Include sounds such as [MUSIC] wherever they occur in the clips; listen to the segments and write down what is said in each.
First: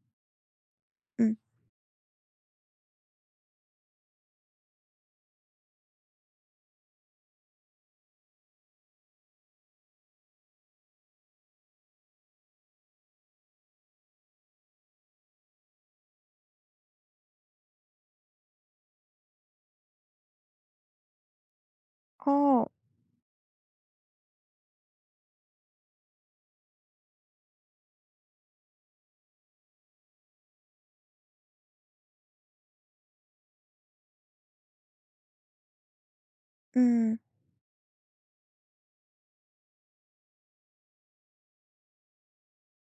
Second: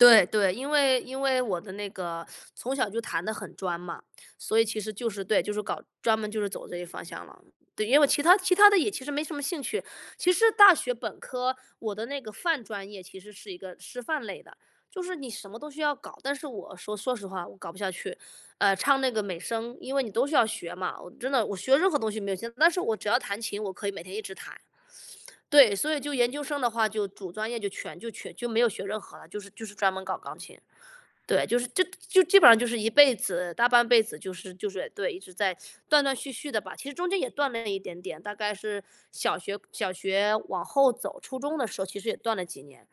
对对，因为因嗯。为我的那个从小就弹得很专嘛，所以其实就是对，就是搞专门就是走这个方向了。对，因为我其他其他的也其实没什么兴趣，其实大学本科，我的那个泛专业其实是一个师范类的。就是你什么都是要搞，但是我说说实话，我搞不下去。呃，唱那个美声，因为你都是要学嘛，我真的我学任何东西没有心，哦。但是我只要弹琴，我可以每天一直弹。对，所以就研究生的话就主专业就全就全就没有学任何了，就是就是专门搞钢琴。对，就是就就基本上就是一辈子大半辈子就是就是对，一直在断断续续的吧，其实中嗯。间也断了一点点。大概是小学小学往后走，初中的时候其实也断了几年，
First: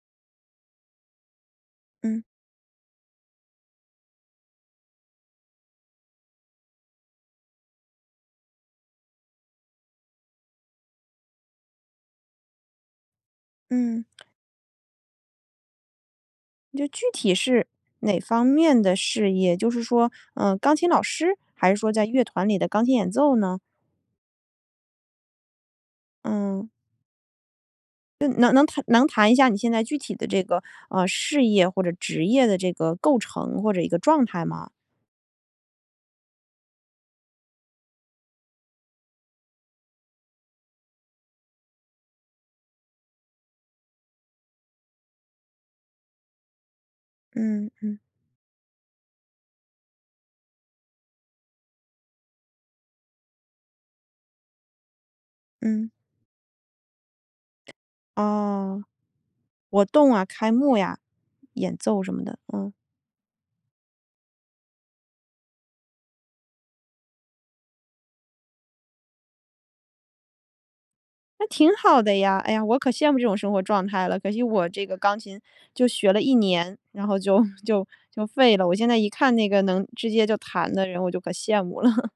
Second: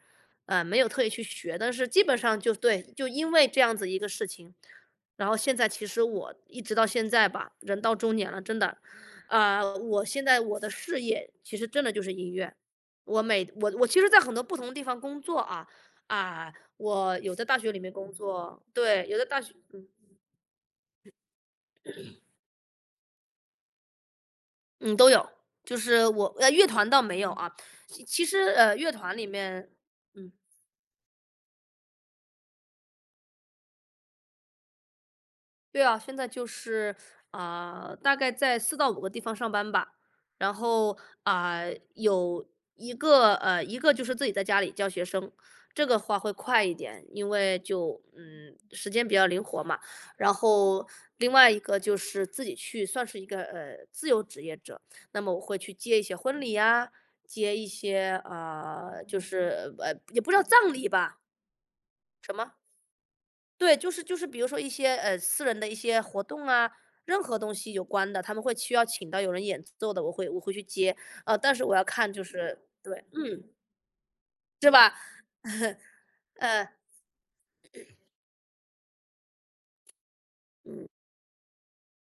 呃，没有特意去学，但是基本嗯。上就对，就因为这样子一个事情，然后现在其实我一直到现在吧，人到中年了，真的，呃，我现在我的事业，其实真的就是音乐。我每我我其嗯。实在很多不同的地方工作啊，嗯，就具我体有在大是学里面工哪方作面的对，有在事大学业？就是工说，呃，钢琴老师，还是说在乐团里的钢琴演奏呢？嗯，都有。就是我呃，乐嗯。团倒没有啊。其实，能能呃，乐能团里谈一下你现面在具体的嗯。这个，呃，事业或者职业的这个构成或者一个状态吗？对啊，现在就是，呃，大概在4-5个地方上班吧。然后，啊，有一个呃，一个就是自己在家里教学生，这个话会快一点。因为嗯嗯。就嗯，时间比较灵活嘛。然后，另外一个就是自己去算是一个，呃，自由职业者，那么我会去嗯。接一些婚礼啊，接一些，哦。呃，就是，活呃，动也啊，不知道开葬幕礼呀，吧。演奏什么的，什么？嗯。对，就是就是比如说一些，呃，私人的一些活动啊，任何东西有关的，他们会需要请到有人演奏的，我会我会去接，呃，那但是挺我要好看的就呀。哎是呀，我可对，羡慕这种嗯。生活状态了，可惜我是这吧？个钢琴就学 [CHUCKLES] 了1嗯。年，然后就就就废了。我现在一看那个能直接就弹嗯。的人，我就可羡慕了。[CHUCKLES]